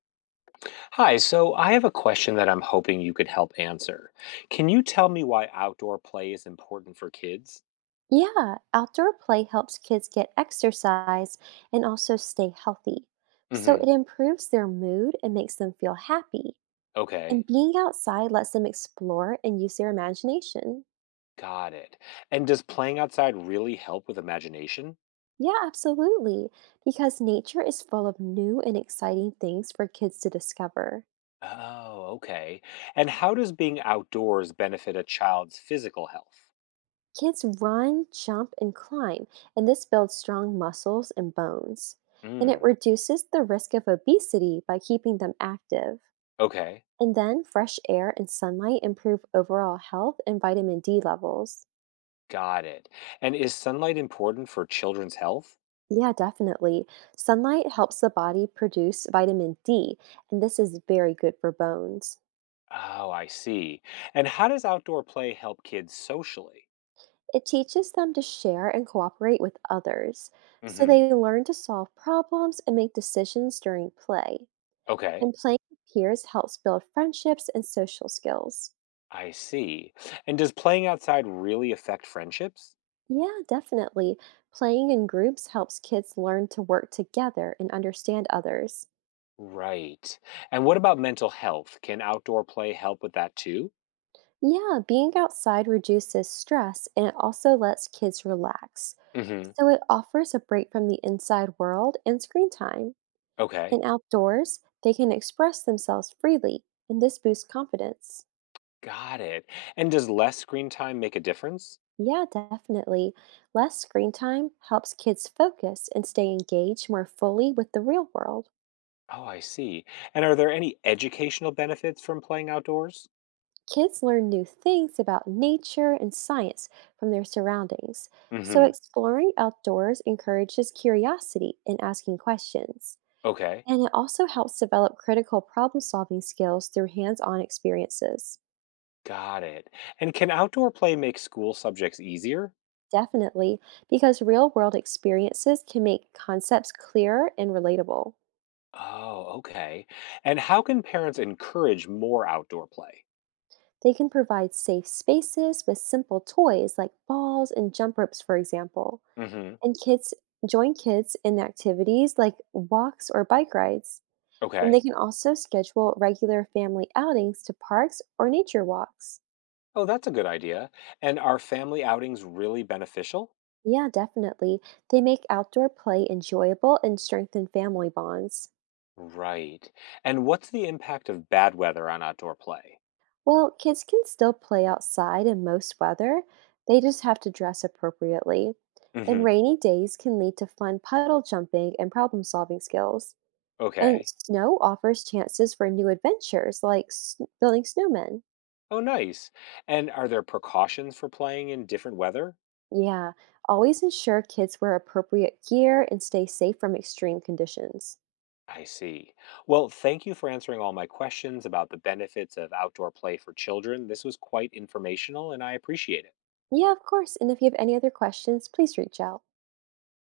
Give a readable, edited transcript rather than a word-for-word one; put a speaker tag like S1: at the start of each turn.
S1: Hi, so I have a question that I'm hoping you could help answer. Can you tell me why outdoor play is important for kids?
S2: Yeah, outdoor play helps kids get exercise and also stay healthy. So
S1: Hmm.
S2: it improves their mood and makes them feel happy.
S1: Okay,
S2: And being outside lets them explore and use their imagination.
S1: got it. And does playing outside really help with imagination?
S2: Yeah, absolutely. Because nature is full of new and exciting things for kids to discover.
S1: Oh, okay. And how does being outdoors benefit a child's physical health?
S2: Kids run, jump, and climb, and this builds strong muscles and bones. And it
S1: Mm.
S2: reduces the risk of obesity by keeping them active.
S1: Okay,
S2: And then fresh air and sunlight improve overall health and vitamin D levels.
S1: got it. And is sunlight important for children's health?
S2: Yeah, definitely. Sunlight helps the body produce vitamin D, and this is very good for bones.
S1: Oh, I see. And how does outdoor play help kids socially?
S2: It teaches them to share and cooperate with others, so
S1: Hmm.
S2: they learn to solve problems and make decisions during play.
S1: Okay.
S2: And playing with peers helps build friendships and social skills.
S1: I see. And does playing outside really affect friendships?
S2: Yeah, definitely. Playing in groups helps kids learn to work together and understand others.
S1: Right. And what about mental health? Can outdoor play help with that too?
S2: Yeah, being outside reduces stress and it also lets kids relax.
S1: Hmm.
S2: So it offers a break from the inside world and screen time.
S1: Okay.
S2: And outdoors, they can express themselves freely, and this boosts confidence.
S1: Got it. And does less screen time make a difference?
S2: Yeah, definitely. Less screen time helps kids focus and stay engaged more fully with the real world.
S1: Oh, I see. And are there any educational benefits from playing outdoors?
S2: Kids learn new things about nature and science from their surroundings. So
S1: Hmm.
S2: exploring outdoors encourages curiosity and asking questions.
S1: Okay.
S2: And it also helps develop critical problem solving skills through hands on experiences.
S1: Got it. And can outdoor play make school subjects easier?
S2: Definitely, because real world experiences can make concepts clearer and relatable.
S1: Oh, okay. And how can parents encourage more outdoor play?
S2: They can provide safe spaces with simple toys like balls and jump ropes, for example.
S1: Hmm.
S2: And kids join kids in activities like walks or bike rides. And they
S1: Okay.
S2: can also schedule regular family outings to parks or nature walks.
S1: Oh, that's a good idea. And are family outings really beneficial?
S2: Yeah, definitely. They make outdoor play enjoyable and strengthen family bonds.
S1: Right. And what's the impact of bad weather on outdoor play?
S2: Well, kids can still play outside in most weather, they just have to dress appropriately. And
S1: Hmm.
S2: rainy days can lead to fun puddle jumping and problem solving skills. And
S1: Okay.
S2: snow offers chances for new adventures like building snowmen.
S1: Oh, nice. And are there precautions for playing in different weather?
S2: Yeah, always ensure kids wear appropriate gear and stay safe from extreme conditions.
S1: I see. Well, thank you for answering all my questions about the benefits of outdoor play for children. This was quite informational, and I appreciate it.
S2: Yeah, of course. And if you have any other questions, please reach out.